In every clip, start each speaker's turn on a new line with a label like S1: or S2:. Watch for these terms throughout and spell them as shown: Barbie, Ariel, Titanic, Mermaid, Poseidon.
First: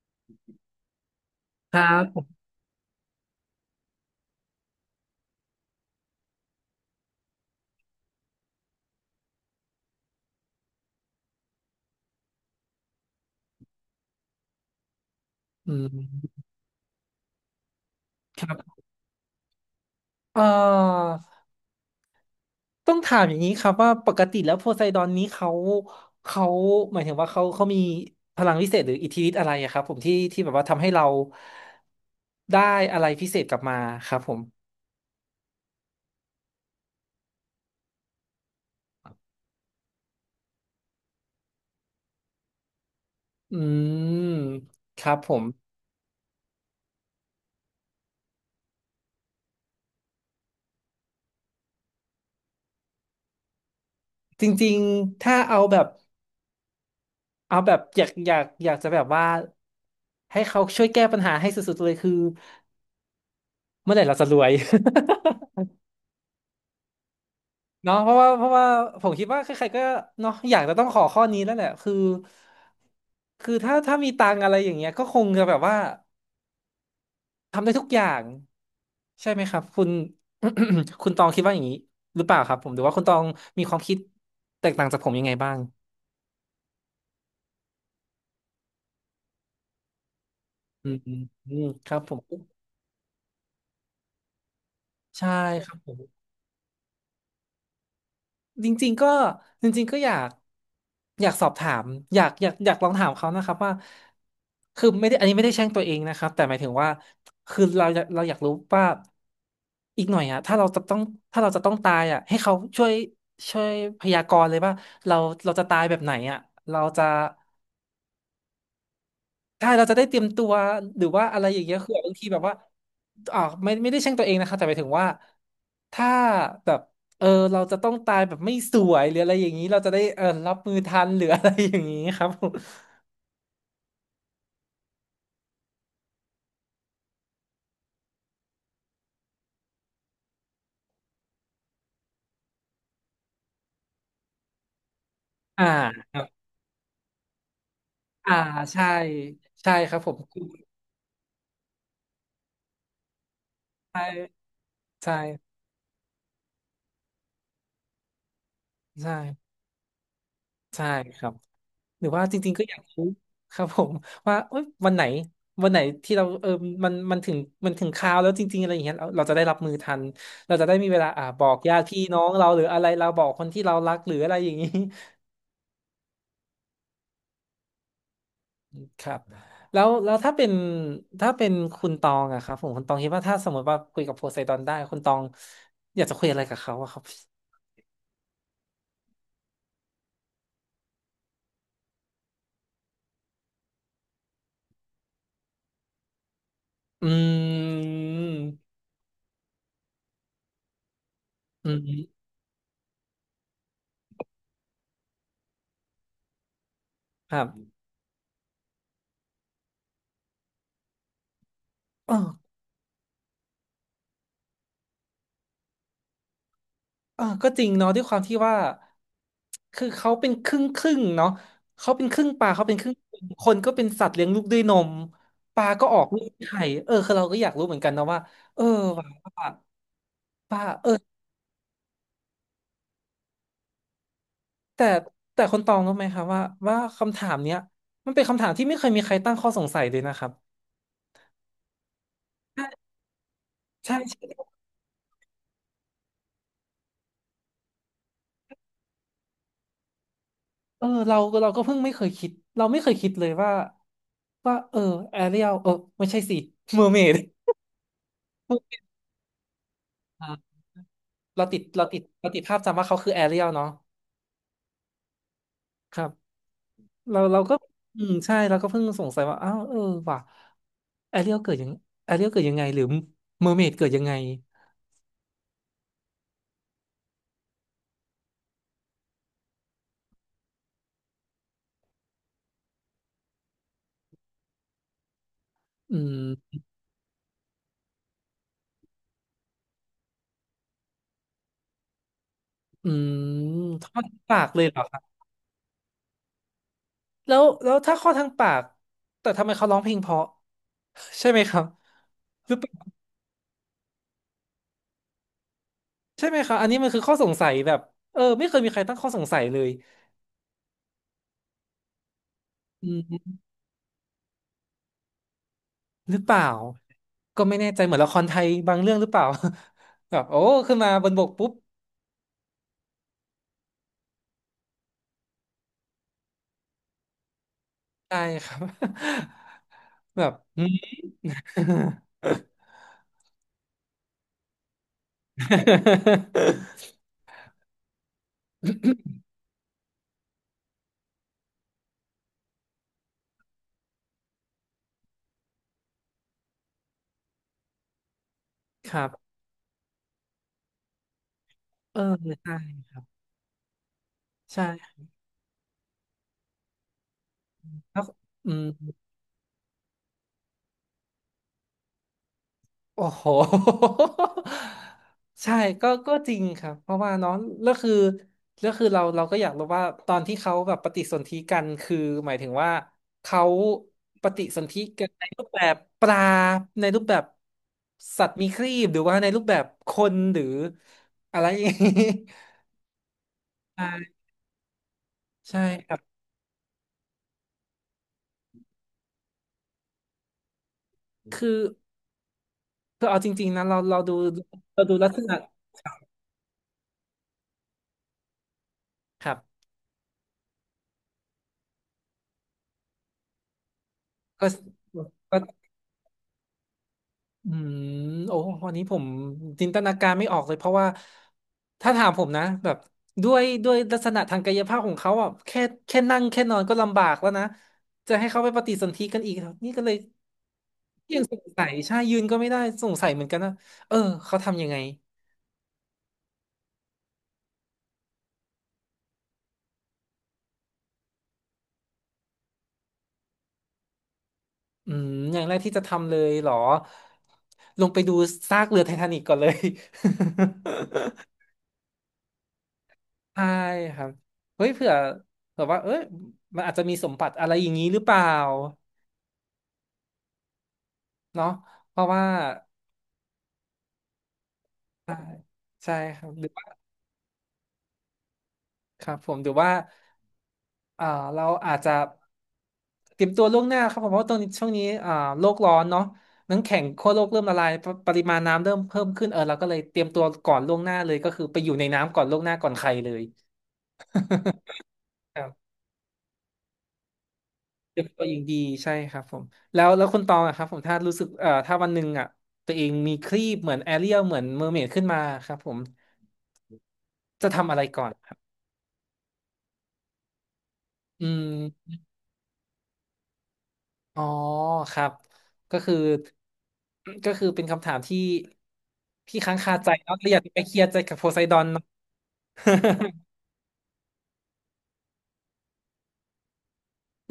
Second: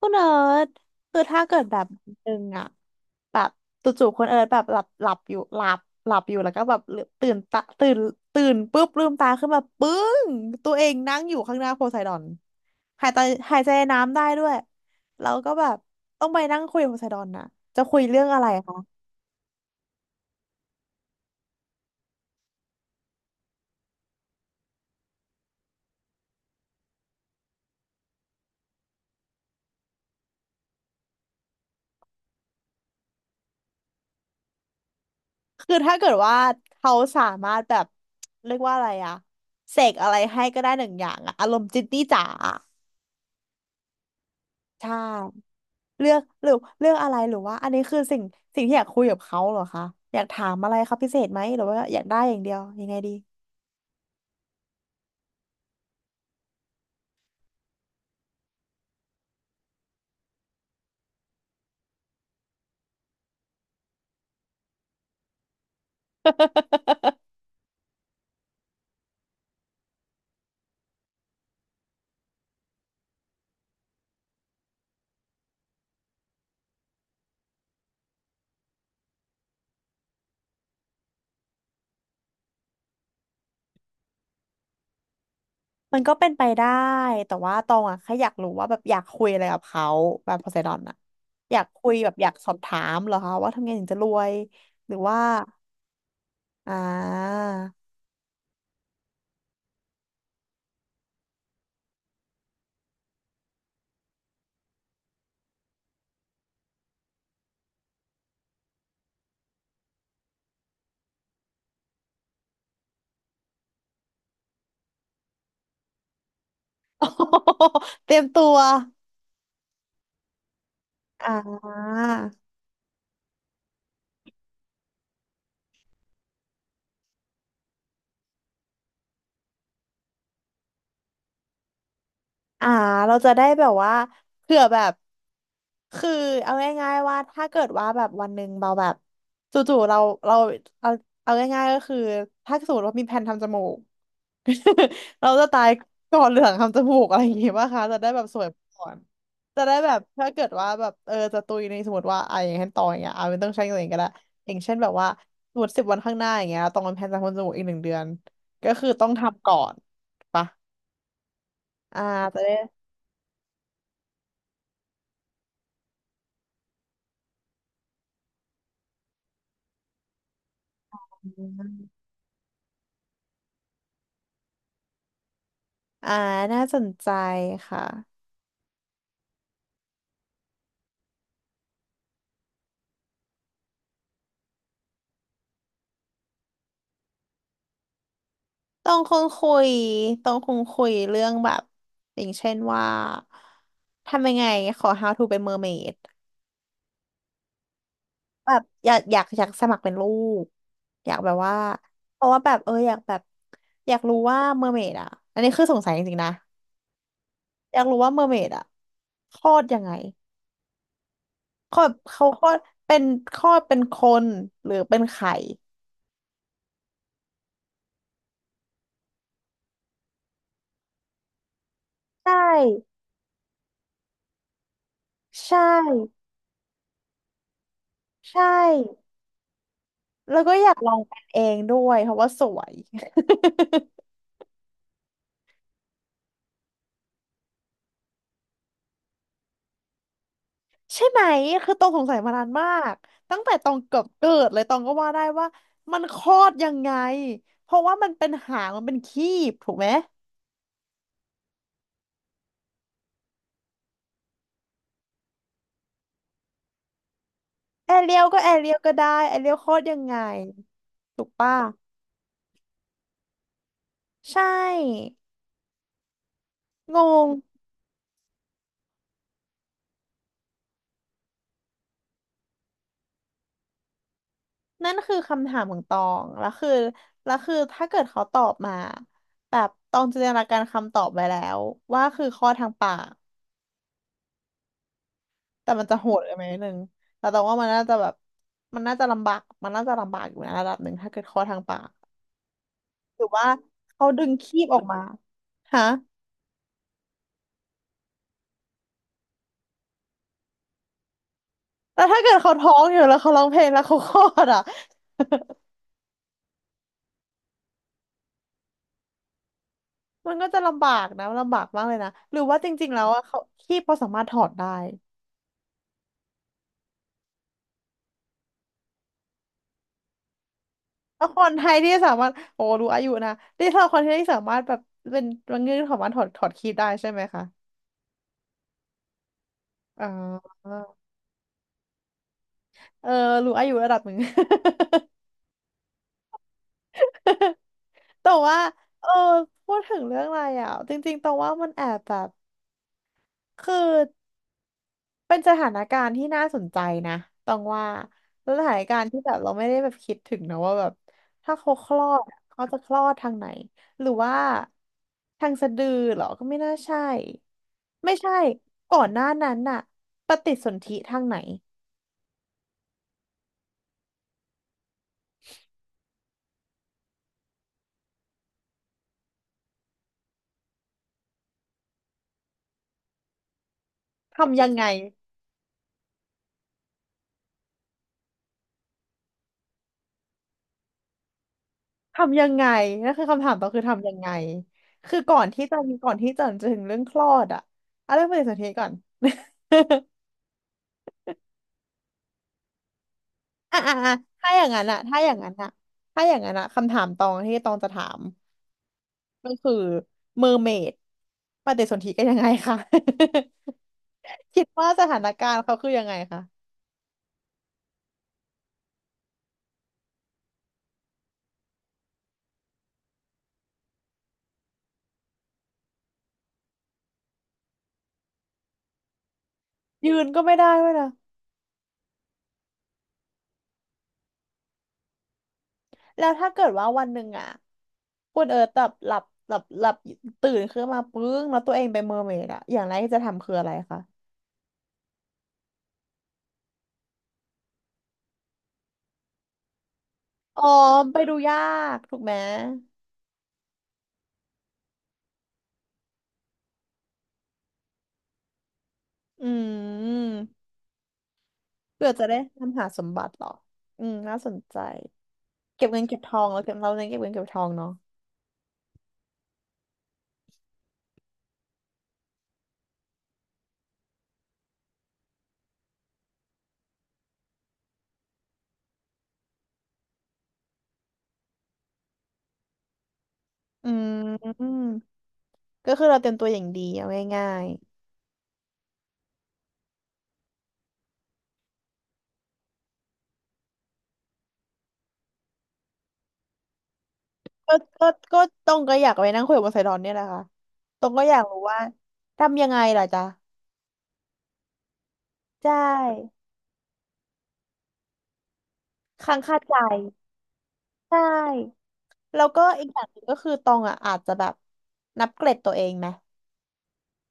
S1: คุณเอิร์ธคือถ้าเกิด
S2: ค
S1: แบ
S2: รั
S1: บ
S2: บ
S1: วัน
S2: ผ
S1: หนึ่
S2: ม
S1: งอะแบบจู่ๆคุณเอิร์ธแบบหลับหลับอยู่หลับหลับอยู่แล้วก็แบบลืมตื่นตาตื่นปุ๊บลืมตาขึ้นมาปึ้งตัวเองนั่งอยู่ข้างหน้าโพไซดอนหายใจหายใจน้ำได้ด้วยแล้วก็แบ
S2: อื
S1: บต้องไป
S2: ม
S1: นั่งคุยกับโพไซดอนนะจะคุยเรื่องอะ
S2: ค
S1: ไรคะ
S2: รับเอ่อต้องถามอย่างนี้ครับว่าปกติแล้วโพไซดอนนี้เขา หมายถึงว่าเขามีพลังวิเศษหรืออิทธิฤทธิ์อะไรอะครับผมที่แบบว่าทำให้เราได้อะไรพิเศษกลับมาครับผม
S1: คือถ้าเกิดว่าเขาสามารถแบบเรียกว่าอะไรอะเสกอะไรให้ก็ได้1 อย่างอะอารมณ์จินนี่จ๋า
S2: อืม
S1: ใช่
S2: ครับผม
S1: เลือกหรือเลือกอะไรหรือว่าอันนี้คือสิ่งที่อยากคุยกับเขาเหรอคะอยากถามอะไรคขาพิเศษไหมหรือว่าอยากได้อย่างเดียวยังไงดี
S2: จริงๆ ถ้าเอาแบบเอาแบบอยากจะแบบว่าให้เขาช่วยแก้ปัญหาให้สุดๆเลยคือเมื่อไหร่เราจะรวย เนาะเพราะว่าผมคิดว่าใครๆก็เนาะอยากจะต้องขอข้อนี้แล้วแหละคือคือถ้ามีตังค์อะไรอย่างเงี้ยก็คงจะแบบว่าทำได้ทุกอย่างใช่ไหมครับคุณ คุณตองคิดว่าอย่างนี้หรือเปล่าครับผมหรือว่าคุณตองมีความคิดแตกต่างจากผมยังไงบ้าง
S1: มันก็เป็นไปได้แต่ว่าตองอะแค่อยากรู้ว่าแบบอยากคุยอะไรกับเขาแบบโพไซดอน
S2: อื
S1: อะ
S2: มอืมอื
S1: อยาก
S2: มค
S1: คุย
S2: รับ
S1: แบ
S2: ผ
S1: บอยาก
S2: ม
S1: สอบถามเหรอคะว่าทำไงถึงจะรวยหรือว่า
S2: ใช่ครับผม
S1: อ่า
S2: จริงๆก็จริงๆก็อยากอยากสอบถามอยากลองถามเขานะครับว่าคือไม่ได้อันนี้ไม่ได้แช่งตัวเองนะครับแต่หมายถึงว่าคือเราอยากรู้ว่าอีกหน่อยอะถ้าเราจะต้องถ้าเราจะต้องตายอะให้เขาช่วยช่วยพยากรณ์เลยว่าเราเราจะตายแบบไหนอะเราจะ
S1: เตรียมตัว
S2: ใช่เราจะได้เตรียมตัวหรือว่าอะไรอ
S1: อ่า
S2: ย่างเงี้ยคือบางทีแบบว่าไม่ได้แช่งตัวเองนะคะแต่หมายถึงว่าถ้าแบบเออเราจะต้องตายแบบไม่สวยหรืออะไรอย่างนี้เราจะได้รับมือทันหรืออะไรอย่างนี้ครับผม
S1: อ่าเราจะได้แบบว่าเผื่อแบบ คือเอาง่ายๆว่าถ้าเกิดว่าแบบวันหนึ่งเราแบบจู่ๆเราเอาง่ายๆก็คือถ้าสมมติว่ามีแผนทำจมูก เราจะตา
S2: อ่า
S1: ย
S2: ค
S1: ก่
S2: รั
S1: อนเห
S2: บ
S1: ลืองทำจมูกอะไรอย่างงี้ป่ะคะจะได้แบบ
S2: อ่า
S1: สวยก่
S2: ใช่
S1: อนจะ
S2: ใช่
S1: ได้แบ
S2: ครั
S1: บ
S2: บผม
S1: ถ้าเกิดว่าแบบจะตุยในสมมติว่าอ่ะอย่างเช่นตองอย่างเงี้ยอ่ะไม่ต้องใช้เงินก็
S2: ใช่
S1: ได้อย่างเช่นแบบว่า
S2: ใช่
S1: สมมติ10 วันข้างหน้าอย่างเงี้ยตองเป็นแผนทำจมูกอีก1 เดือนก็คือต้อง
S2: ใช่
S1: ทำก่อนปะ
S2: ใช่ครับ
S1: อ่า
S2: หรือว่าจ
S1: จะ
S2: ริ
S1: ได้
S2: งๆก็อยากรู้ครับผมว่าเอ้ยวันไหนวันไหนที่เรามันมันถึงคราวแล้วจริงๆอะไรอย่างเงี้ยเราจะได้รับมือทันเราจะได้มีเวลาบอกญาติพี่น้องเราหรืออะไรเราบอกคนที่เรารักหรืออะไรอย่างนี้
S1: อ่าน่าสนใจค่ะ
S2: ครับแล้วแล้วถ้าเป็นถ้าเป็นคุณตองอะครับผมคุณตองคิดว่าถ้าสมมติว่าคุยกับโพไซดอนได้คุณตองอยากจะคุยอะไรกับเขาอะครับ
S1: ต้องคงคุยต้องคงคุยเรื่องแบบอย่างเช่นว่าทำยังไงขอ how to เป็นเมอร์เมด
S2: อื
S1: แบ
S2: ม
S1: บอยากสมัครเป็นลูกอยากแบบว่า
S2: อื
S1: เพ
S2: ม
S1: ราะว่าแบบอยากแบบอยากรู้ว่าเมอร์เมดอ่ะอันนี้คือสงสัยจริงๆนะ
S2: ครั
S1: อยากรู้ว่าเมอร์เมดอ่ะคลอดยังไงคลอดเขาค
S2: บ
S1: ลอดเป็นคลอดเป็นคนหรือเป็นไข่
S2: เออก็จริงเนาะด้วยความที่ว่าคือเขาเป็นครึ่งครึ่งเนาะเขาเป็นครึ่ง
S1: ใช่
S2: ปลาเขาเป็นครึ่งคนคนก็เป็นสัตว์เลี้ยงลูกด้วยนม
S1: ใช่
S2: ปลาก็ออกลูกไข่เออคือเราก็อยากรู้เหมือนกันนะว่า
S1: ใช่
S2: เออว่าว่า
S1: แล้วก็
S2: ปลา
S1: อยากลองเป็นเองด้วยเพราะว่าสวย
S2: แต่แต่คนตองรู้ไหมครับว่าว่าคำถามเนี้ยมันเป็นคำถามที่ไม่เคยมีใครตั้งข้อสงสัยเลยนะครับ
S1: ใช่ไหมคือตองสงสัยมานาน
S2: ใช่
S1: มากตั้งแต่ตอง
S2: ใช่
S1: เกือบ
S2: ใช่
S1: เกิดเลยตองก็ว่าได้ว่ามันคลอดยังไงเพราะว่ามันเป็นหางมันเป็นครีบถูกไหม
S2: เออเราเราก็เพิ่งไม่เคยคิดเราไม่เคยคิดเลยว่าว่าแอเรียลไม่ใช่สิเมอร์เมด
S1: แอเรียลก็แอเรียลก็ได้แอเรียลคลอดยังไงถูก
S2: เรา
S1: ป่ะ
S2: ติดเราติดเราติดภาพจำว่าเขาคือแอเรียลเนาะ
S1: ใช่
S2: ครับ
S1: ง
S2: เรา
S1: ง
S2: เราก็อืมใช่เราก็เพิ่งสงสัยว่าอ้าวว่ะแอเรียลเกิดยังแอเรียลเกิดยังไงหรือเมอร์เมดเกิดยังไง
S1: นั่นคือคำถามของตองแล้วคือแล้วคือถ้าเกิดเขาตอบมาแบบตองจินตนาการคำตอบไว้แล้วว่าคือคลอดทางปาก แต่มันจะ
S2: อื
S1: โหดกันไหมน
S2: ม
S1: ดนึงแต่ตรงว่ามันน่าจะแบบมันน่าจะลำบากมันน่าจะลำบากอยู่นะระดับหนึ่งถ้าเกิดคลอดทางปาก
S2: อืม
S1: หรือว่า
S2: ท่อ
S1: เขา
S2: ท
S1: ดึง
S2: ปาก
S1: คี
S2: เล
S1: บ
S2: ยเห
S1: อ
S2: ร
S1: อ
S2: อ
S1: ก
S2: ค
S1: มา
S2: รับ
S1: ฮะ
S2: แล้วแล้วถ้าข้อทางปากแต่ทำไมเขาร้องเพลงเพราะใช่ไหมครับ
S1: แต่ถ้าเกิด
S2: ห
S1: เขา
S2: รือเป
S1: ท้อ
S2: ล่า
S1: งอยู่แล้วเขาร้องเพลงแล้วเขาคลอดอ่ะ
S2: ใช่ไหมครับอันนี้มันคือข้อสงสัยแบบไม่เคยมีใครตั้งข้อสงสัยเลย
S1: มันก็จะลำบากนะลำบากมากเลยนะหรือว่าจริ
S2: อื
S1: งๆแล้วอะ
S2: ม
S1: เขาคีบเขาสามารถถอดได้
S2: หรือเปล่าก็ไม่แน่ใจเหมือนละครไทยบางเรื่องหรือเปล่า แบบโอ้ขึ้นมาบนบ
S1: แล้ว
S2: ก
S1: ค
S2: ปุ๊
S1: น
S2: บ
S1: ไทยที่สามารถโอ้รู้อายุนะที่เราคนไทยที่สามารถแบบเป็นมันเงื่อนของมันถอดคีบได้ใช่ไหมคะ
S2: ใช่ครับ
S1: อ๋อ
S2: แบบอืม
S1: เออรู้อายุระดับหนึ่ง แต่ว่าเออพูดถึงเรื่องอะไรอ่ะจริงๆตองว่ามันแอบแบบคือเป็นสถานการณ์ที่น่าสนใจนะตองว่าแล้วสถาน
S2: ค
S1: การ
S2: รั
S1: ณ์ที่
S2: บ
S1: แบบเราไม่ได้แบบคิดถึงนะว่าแบบถ้าเขาคล
S2: อ
S1: อดอะ
S2: ใช่
S1: เขาจะคลอดทางไหนหรือว่า
S2: ใช่
S1: ทางสะดือเหรอก็ไม่น่าใช่
S2: แล้ว
S1: ไม่ใช่
S2: อืม
S1: ก่อนหน้านั้นน่ะปฏิสนธิทางไหน
S2: โอ้โห ใช่ก็ก็จริงครับเพราะว่าน้องแล้วคือแล้วคือเราก็อยากรู้ว่าตอนที่เขาแบบปฏิสนธิกันคือหมายถึงว่าเขาปฏิส
S1: ทำยั
S2: น
S1: ง
S2: ธิ
S1: ไง
S2: กันในรูปแบบปลาในรูปแบบสัตว์มีครีบหรือว่าในรูปแบบคนหรืออะไร อย่างนี้
S1: ทำยังไงนั่นคือคำถามต่อคือทำยัง
S2: ใช่
S1: ไงคือก่อน
S2: ใช่
S1: ที่จะ
S2: ค
S1: มี
S2: รับ
S1: ก่อนที่จะถึงเรื่องคลอดอะเอาเรื่องปฏิสนธิก่อน
S2: คือคือเอาจริงๆนะ เรา
S1: อ่ะอ่ะ
S2: เรา
S1: อ่ะ
S2: ดู
S1: ถ้าอย่างนั้
S2: เรา
S1: น
S2: ดู
S1: อะ
S2: ลัก
S1: ถ้า
S2: ษ
S1: อย่า
S2: ณะ
S1: งนั้นอะถ้าอย่างนั้นอะคำถามตองที่ตองจะถาม
S2: ครั
S1: ก็
S2: บ
S1: คือเมอร์เมดปฏิสนธิกันยังไงคะ
S2: ก็
S1: คิดว่าสถาน
S2: ก็
S1: การณ์เขาคือยังไงคะ
S2: อืมโอ้วันนี้ผมจินตนาการไม่ออกเลยเพราะว่าถ้าถามผมนะแบบด้วยลักษณะทางกายภาพของเขาอ่ะแค่แค่นั่งแค่นอนก็ลำบากแล้วนะจะให้เขาไปปฏิสนธิกันอีกนี่ก็เลย
S1: ยืนก็ไม่ได้ด้วยนะ
S2: ยังสงสัยใช่ยืนก็ไม่ได้สงสัยเหมือนกันนะเออเขาทำยังไง
S1: แล้วถ้าเกิดว่าวันหนึ่งอะคุณเอิร์ธแบบหลับหลับหลับตื่นขึ้นมาปึ้งแล้วตัวเองเป็นเมอร์เมดอะอย่างแรกที่จะทำคืออะไรคะ
S2: อืมอย่างแรกที่จะทำเลยเหรอลงไปดูซากเรือไททานิกก่อนเลย
S1: อ๋อไป ดูยากถูกไหม
S2: ใช่ครับเฮ้ยเผื่อว่าเอ้ยมันอาจจะมีสมบัติอะไรอย่างนี้หรือเปล่า
S1: อืม
S2: เนาะเพ
S1: เพื่
S2: ราะ
S1: อ
S2: ว่า
S1: จะได้ตามหาสมบัติเหรออืมน่าสนใจ
S2: ใช่
S1: เก็บ
S2: ใช่
S1: เงินเก็
S2: ค
S1: บ
S2: รั
S1: ท
S2: บ
S1: อ
S2: หรื
S1: ง
S2: อว่า
S1: เราเน้นเก็บเงินเก็บทองเนาะ
S2: ครับผมหรือว่าอ่าเราอาจจะเตรียมตัวล่วงหน้าครับผมเพราะว่าตอนนี้ช่วงนี้โลกร้อนเนาะน้ำแข็งขั้วโลกเริ่มละลายปปริมาณน้ำเริ่มเพิ่มขึ้นเออเราก็เลยเตรียมตัวก่อนล่วงหน้าเลยก็คือไปอยู่ในน้ำก่อนล่วงหน้าก่อนใครเลย
S1: อืม ก็คือเราเตรียมตัวอย่างดีเอาง่าย
S2: เด็กตัวเองดีใช่ครับผมแล้วคุณตองอะครับผมถ้ารู้สึกถ้าวันหนึ่งอ่ะตัวเองมีครีปเหมือนแอเรียลเหมือนเมอร์เมดขึ้นมาครับผมจะ
S1: ๆ
S2: ทำอะไรก่อ
S1: ก็
S2: น
S1: ก็ตรงก็อยากไปนั่งคุยกับไซดอนเนี่ยแหละค่ะตรงก็
S2: อื
S1: อยากรู้ว่า
S2: ม
S1: ทำยังไงล่ะจ๊ะ
S2: อ๋อครับ
S1: ใช
S2: ก็คือ
S1: ่
S2: ก็คือเป็นคำถามที่
S1: ค้า
S2: ที่
S1: ง
S2: ค้า
S1: คา
S2: ง
S1: ใจ
S2: คาใจเนาะเราอยากไปเคลียร์ใจกั
S1: ใช่
S2: บโพไซดอนเนาะ
S1: แล้วก็อีกอย่างหนึ่งก็ คือตองอ่ะอาจจะแบบนับเกรดตัวเองไหม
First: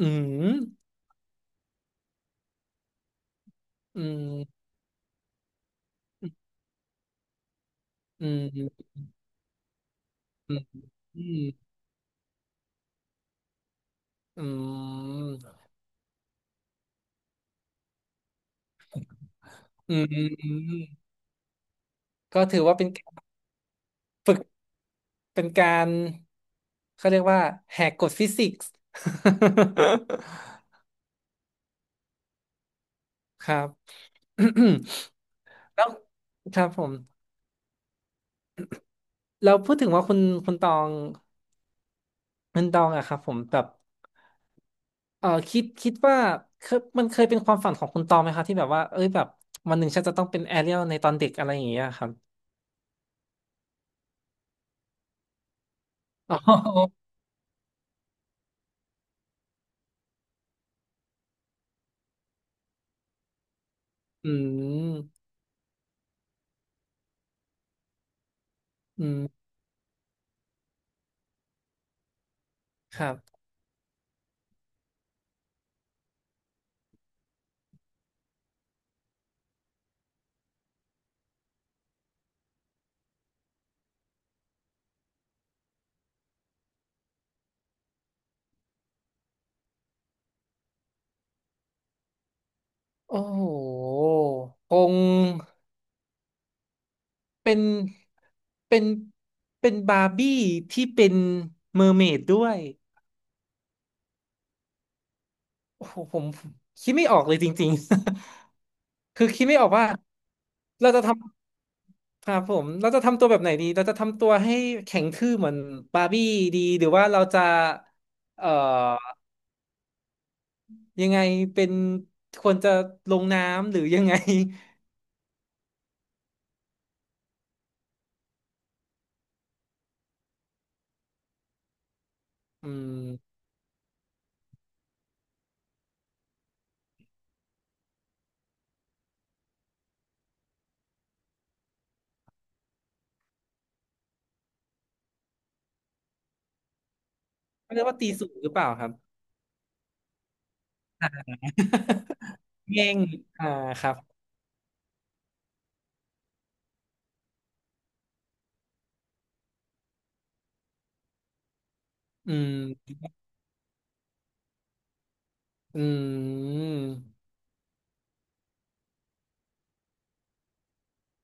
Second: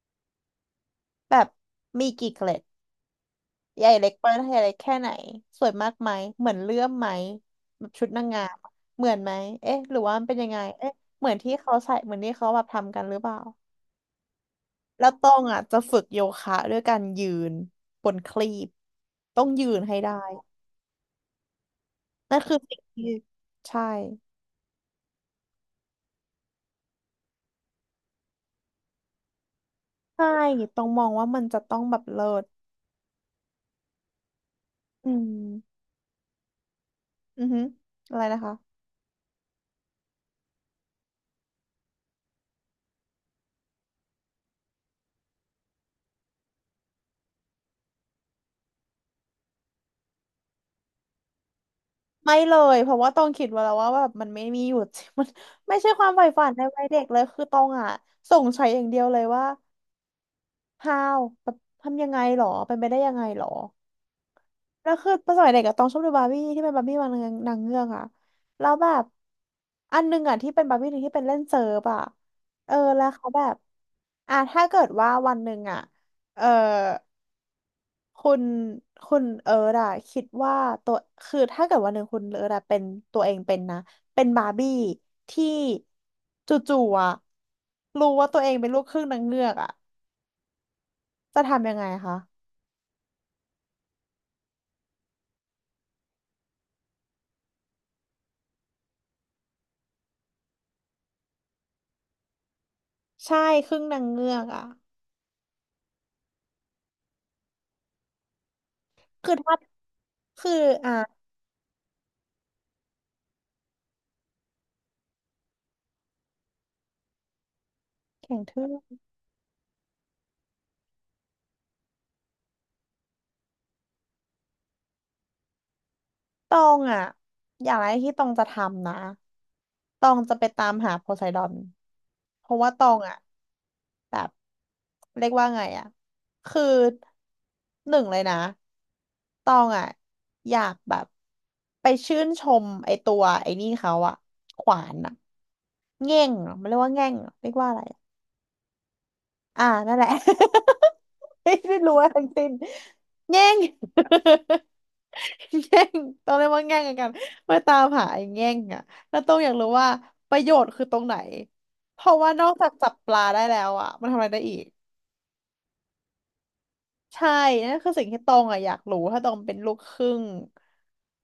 S2: อืม
S1: แบบมีกี่เกรด ใหญ่
S2: อื
S1: เล็กประเทศ
S2: ม
S1: เล็กแค่ไหนสวยมากไหมเหมือนเลื่อมไหมแบบชุดนา
S2: อื
S1: ง
S2: ม
S1: งาม
S2: อืม
S1: อะเหมือนไหมเอ๊ะหรือว่ามันเป็นยังไงเอ๊ะ
S2: อื
S1: เหมือน
S2: ม
S1: ที่เขาใส่เหมือนที่เขาแบบทำกันหรือเปล่า
S2: อื
S1: แล้วต้อง
S2: ม
S1: อ่ะจะฝึกโยคะด้วยการยืนบนคลีปต้องยืน
S2: อื
S1: ให้ได้
S2: ม
S1: นั่
S2: ก็
S1: นคื
S2: ถื
S1: อ
S2: อว่า
S1: สิ่ง
S2: เป็นกา
S1: ที่
S2: ร
S1: ใช่
S2: ฝึก เป็นการเขาเรียกว่าแหกกฎฟิสิกส์
S1: ใช่ ต้องมองว่ามันจะต้องแบบเลิศ
S2: ครับ
S1: อื ม
S2: แล้วครับผม
S1: อือฮึอะไรนะคะ
S2: เราพูดถึงว่าคุณตองคุณตองอะครับผมแบบเออคิดว่าเคยมันเคยเป็นความฝันของคุณตองไหมครับที่แบบว่าเอ้ยแบบวันหนึ่งฉันจะต้องเป็นแอเรียลในตอนเด็กอะไรอย่างเงี้ยครับ
S1: ไม่เลยเพราะว่าต้องคิดไว้แล้วว่าแบบมันไม่มีหยุด มันไม่ใช่ความใฝ่ฝั น
S2: อ๋อ
S1: ในวัยเด็กเลยคือต้องอ่ะสงสัยอย่างเดียวเลยว่า how แบบทำยังไงหรอเป็นไปได้ยังไงหรอ
S2: อื
S1: แล้วคือ
S2: ม
S1: ตอนสมัยเด็กอะต้องชอบดูบาร์บี้ที่เป็นบาร์บี้นางนางเงือกอะแล้วแบบ
S2: อืม
S1: อันหนึงอะที่เป็นบาร์บี้หนึ่งที่เป็นเล่นเซิร์ฟอะเออ
S2: ค
S1: แล้ว
S2: รั
S1: เขา
S2: บ
S1: แบบอ่ะถ้าเกิดว่าวันหนึ่งอะเออ คุณคุณเอิร์ธอะคิดว่าตัวคือถ้าเกิดวันหนึ่งคุณเอิร์ธอะเป็นตัวเองเป็นนะเป็นบาร์บี้ที่จู่ๆอะรู้ว่าตัวเองเป็นลูกครึ่งนางเงือกอะจะทำยังไงคะ
S2: โอ้โหคง เป็นเป็นเป็นบาร์บี้ที่เป็นเมอร์เมดด้วย
S1: ใช่ครึ่งนางเงือกอะ
S2: โอ้โหผมคิดไม่ออกเลยจริงๆ คือ
S1: คือ
S2: คิด
S1: ถ้า
S2: ไม่ออกว่า
S1: คือ
S2: เรา
S1: อ่ะ
S2: จะทำครับผมเราจะทำตัวแบบไหนดีเราจะทำตัวให้แข็งทื่อเหมือนบาร์บี้ดีหรือว่าเราจะ
S1: แข็ง
S2: เอ่อ
S1: ทื่อ
S2: ยังไงเป็นควรจะลงน้ำหรือยังไง
S1: ตองอ่ะอย่างแรกที่ตองจะทำนะตองจะไปตามหาโพไซดอนเพราะ
S2: อื
S1: ว่าตอง
S2: ม
S1: อ่ะแบบเรียกว่าไงอ่ะคือหนึ่งเลยนะตองอ่ะอยากแบบไปชื่นชมไอตัวไอ้นี่เขาอ่ะขวานอ่ะแง่งเหรอมันเรียกว่าแง่งเหรอเรียกว่า
S2: ไม่
S1: อะไร
S2: รู้ว่าตีสูงหรือเปล่าครับ
S1: อ่านั่นแหละ ไม่ได้รู้อะไรทั้ง สิ้น
S2: แง่ง
S1: แง่
S2: อ่า
S1: ง
S2: ครับ
S1: แง่งต้องเรียกว่าแง่งกันมาตามหาไอ้แง่งอ่ะแล้วต้องอยากรู้ว่าประโยชน์คือตรงไหน เพราะว่า
S2: อื
S1: นอก
S2: ม
S1: จากจับปลาได้แล้วอ่ะ มันทำอะไรได้อีก
S2: อืม
S1: ใช่นั่นคือสิ่งที่ตองอ่ะอยากรู้ ถ้าตองเป็นลูกครึ่ง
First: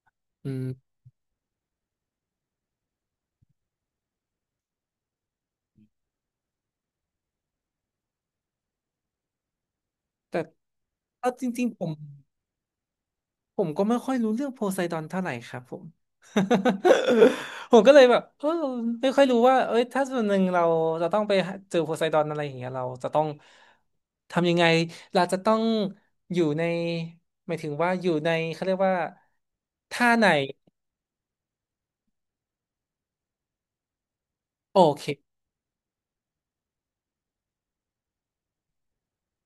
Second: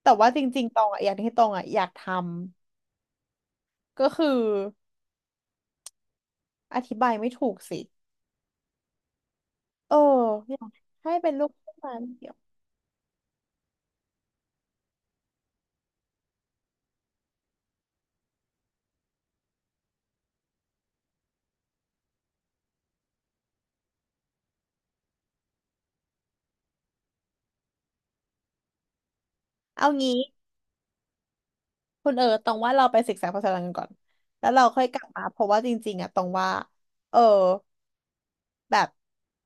S1: แต่ว่าจ
S2: อื
S1: ริ
S2: ม
S1: งๆตองอ่ะอย่างที่ตองอ่ะอยากทำก็คืออธิบายไม่ถูกสิเออ
S2: แต่
S1: อยากให้เป็
S2: เอา
S1: น
S2: จ
S1: ลูกค
S2: ริง
S1: รึ่ง
S2: ๆผ
S1: มา
S2: ม
S1: เดียว
S2: ผมก็ไม่ค่อยรู้เรื่องโพไซดอนเท่าไหร่ครับผม ผมก็เลยแบบเออไม่ค่อยรู้ว่าเอ้ยถ้าส่วนหนึ่งเราจะต้องไปหาเจอโพไซดอนอะไรอย่างเงี้ยเราจะต้องทำยังไงเราจะต้องอยู่ในหมายถึงว่าอยู่ในเขาเรียกว่า
S1: เอา
S2: ท่า
S1: งี้
S2: ไหน
S1: คุณเออตรงว่าเราไปศึกษาภาษาอังกฤษก่อนแล้วเรา
S2: โอ
S1: ค่อยกลับมา
S2: เค
S1: เพราะว่าจริงๆอะตรงว่าเออแบบ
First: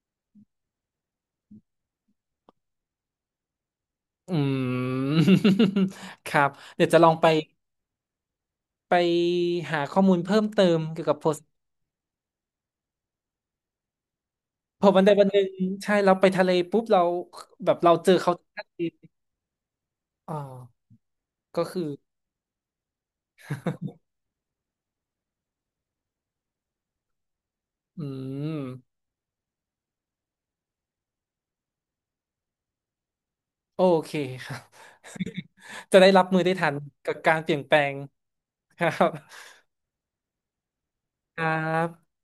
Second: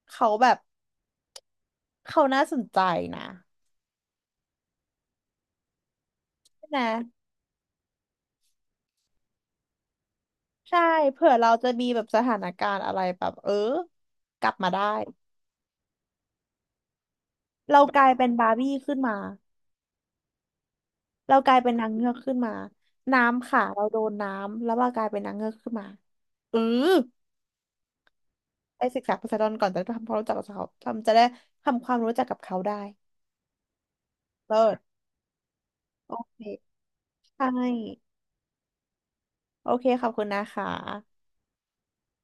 S1: เขาแบบเขาน่าสนใจนะ
S2: อืม ครับ
S1: ใช่ไหม
S2: เดี๋ยวจะลองไปหาข้อมูลเพิ่มเติ
S1: ใช่
S2: มเกี่ยวกับโพ
S1: เผื่อเราจะมีแบบสถานการณ์อะไรแบบเออกลับมา
S2: พ
S1: ได้
S2: อวันใดวันหนึ่งใช่เราไปทะเลปุ๊บเราแบบ
S1: เรา
S2: เรา
S1: กลา
S2: เจ
S1: ย
S2: อ
S1: เป็น
S2: เขา
S1: บาร์
S2: ทัน
S1: บี้
S2: ที
S1: ขึ้นมา
S2: อ๋อ
S1: เรากลาย
S2: ก็
S1: เป็น
S2: คื
S1: นา
S2: อ
S1: งเงือกขึ้นมาน้ำค่ะเราโดนน้ำแล้วเรากลายเป็นนางเงือกขึ้นมาเออ
S2: อืม
S1: ไปศึกษาภาษาอังกฤษก่อนจะได้ทำความรู้จักกับเขาทำจะได้ทำความรู้จักกับเขาได้
S2: โอเคครับ
S1: เลิศ
S2: จะได้
S1: โอ
S2: รับ
S1: เค
S2: มือได้ทันกับการ
S1: ใช่
S2: เปลี่ยนแปลงครับ
S1: โอเคขอบคุณนะคะ
S2: ครับ